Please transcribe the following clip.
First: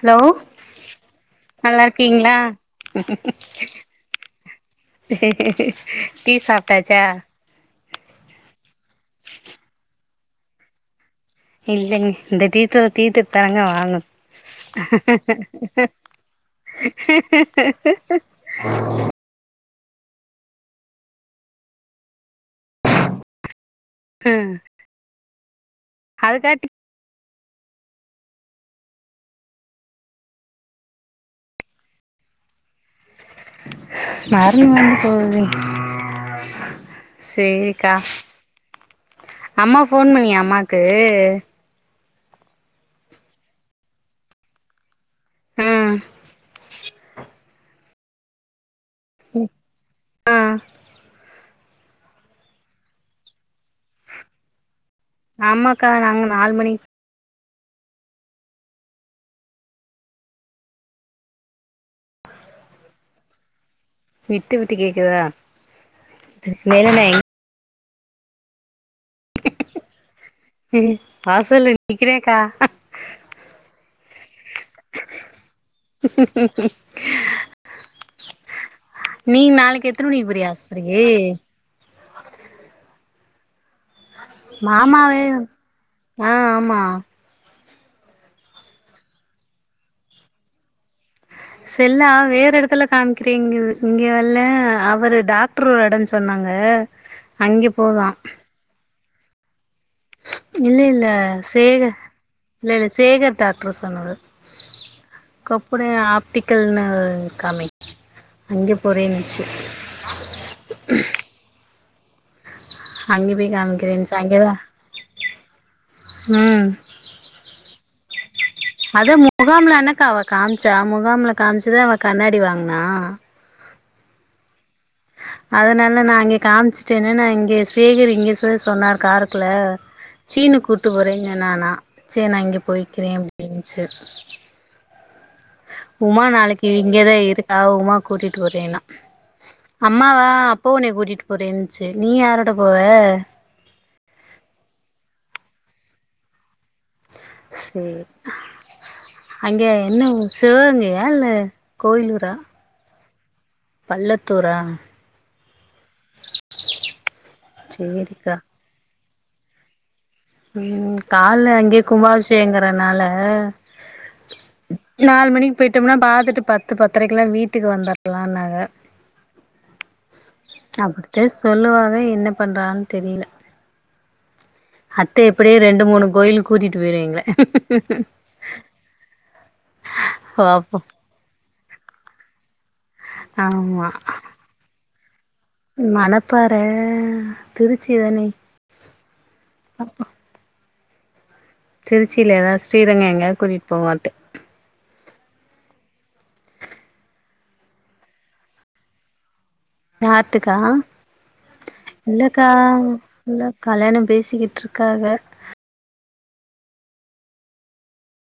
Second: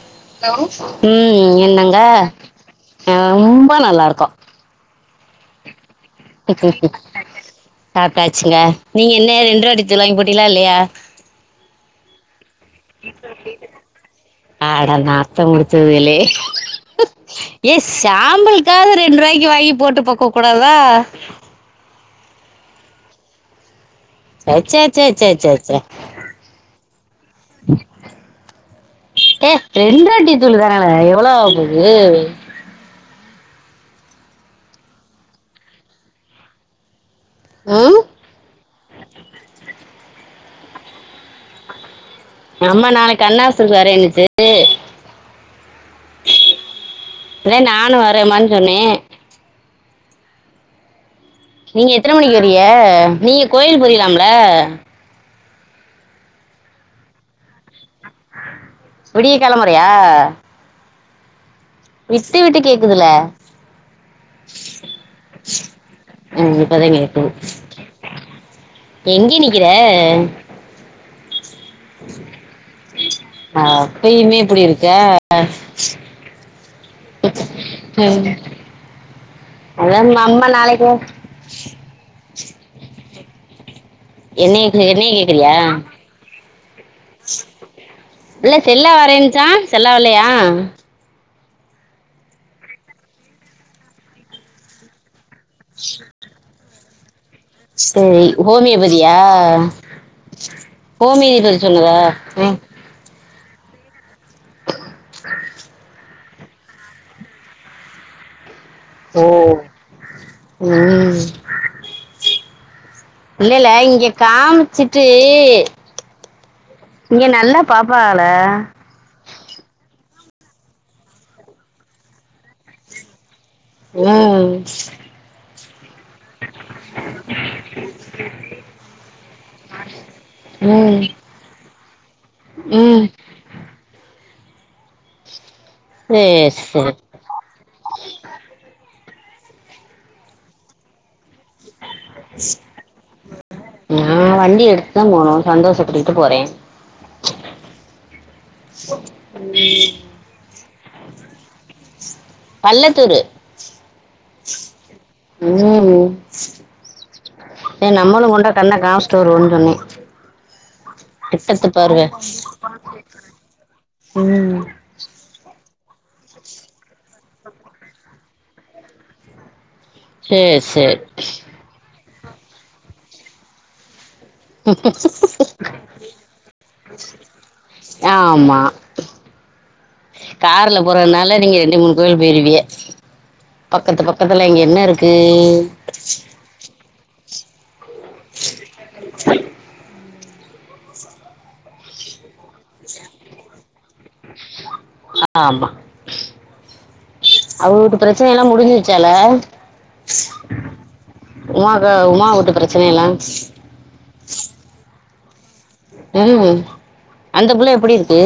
hello லோ ம் நல்லா என்னங்க இருக்கீங்களா ஆ ரொம்ப நல்லார்க்கோ டீ சாப்டாச்சா சாப்டாச்சுங்க நீங்க என்ன ரெண்ட் ருபா டீ தூள் வாங்கி போட்டிங்களா இல்லையா இல்லைங்க இந்த டீ தீத்துட் தரங்க வாங்கனு அட நாத்தொம் புடுச்சவேளே ஏ சாம்பள்க்காக ரென் ருவாய்க்கு வாங்கி போட்டு போக்க கூடாதா சச்ச சச்ச சச்ச அதுக்காட் ம் ஏ ரெண்ரூவா டீ தூள் தானல எவ்ளோ ஆவப்போது மருந்து வாங்க போவே சேரிக்கா ம் அம்மா ஃபோன் பண்ணியா அம்மாக்கு ஆம்மா நாளைக் கண்ணாஸ்பத்திரிக்கி வரேன்னுச்சு ம் இல்ல நானு வரேமான் சொன்னே ம் ஆ நீங்க எத்தன மணிக்கி வரீக நீங்க கோயிலுக் போறீங்லாம்ல ஆமாக்கா நாங்க நாலு மணிக் விடிய காலம்மறையா விட்டு விட்டு கேக்குதுல விட்டு விட்டு கேக்குதா [unintelligible] எங்கே நிக்கிற வாசல்ல நிக்குறேன்கா ஆ அப்பயுமே இப்டிருக்க ம் நீ நாளைக்கு அத எத்தன மணிக்கு நம்மா போறியா நாளைக்கு [inaudible] ஆஸ்பத்திரிக்கு என்னைய மாமாவியு கேக்குறியா அ ஆமா இல்ல செல்லா வரேன்ச்சா செல்லா வர்லையா செல்லா வேற எடத்துல காம்கிறீங்குது இங்கவல்ல அவரு டாக்ட்ரு ஒரு எடோ சொன்னாங்க அ சேரி ஹோமியோபதியா இல்லேல்ல ஹோமியோபதி சேக சொன்னதா ம் இல்லேல்ல சேகர் தாத் க்ளோசனவு கோப்பன்னு ஆப்டிக்கல்னு காமி அங்கே போரே ஓ ம் அங்க போய் இல்லல்ல இங்க காமிக்கிறேன்னுச்சு அங்கதா காம்ச்சுட்டு ம் இங்கே நல்லா பாப்பாகள அத முகாம்ல எனக்கா அவ காம்ச்சா முகாம்ல காம்ச்சுதா அவ கண்ணாடி வாங்னா ஓ அதனால நா அங்கே காமிச்சுட்டேன்னு நா இங்கே சேகரு இங்கே தா சொன்னார் காரக்குல சீனு கூட்டு ம் போறேன் சொன்னானா சேர் நா இங்கே ம் போய்க்கிறே அப்டின்ட்டு உமா சேரி நாளைக்கி சேரி இங்கதா இருக் அவ உமா கூட்டிட்டு போறேன்னா அம்மாவா அப்பா உன்ய கூட்டிட்டு போரேன்ச்சு நீ யாரோட போவ நா வண்டி எடுத்துதா போனு சந்தோஷ கூட்டிட்டு போறே சேர் அங்கே என்ன சிவகங்கையா இல்ல கோயிலூரா பல்லத்தூரு பல்லத்தூரா ம் ஏ நம்மளு சரிக்கா கொண்டே கண்ண காம்ச்சிட் வருவோன் சொன்னே ம் கால்ல திட்டத்து அங்கேயே பார்வ கும்பாபிஷேயகங்கறனால ம் நால் மணிக் போய்ட்டோம்னா பாத்துட்டு பத்து பத்தரைக்குல்லா வீட்டுக்கு வந்த கிலா நாங்க சேரி சேரி அப்டித்த சொல்லுவாக என்ன பண்றான் தெரியில அத்த எப்டியு ரெண்டு மூணு கோயிலு கூட்டிட்டு போய்டு எங்ள ஆமா கார்ல போறதுனால நீங்க ரெண்டு மூணு கோயில் போயிருவிய ஆமா பக்கத்து பக்கத்துல இங்க என்னருக்கு மணப்பாற திருச்சி தானே [inaudible] திருச்சியில ஏதாது ஸ்ரீரங்க எங்கயாது கூட்டிட்டு போவு [unintelligible] ஆமா அவுங்களுக்கு ப்ரச்சனயெல்லா முடிஞ்சுடுச்சால யார்ட்டுக்கா உமாக்க உமா உட்டு ப்ரச்சனயெல்லா கல்யாணோ பேசிக்கிட்டுருக்காக ஓ அந்த புள்ள எப்டி இருக்கு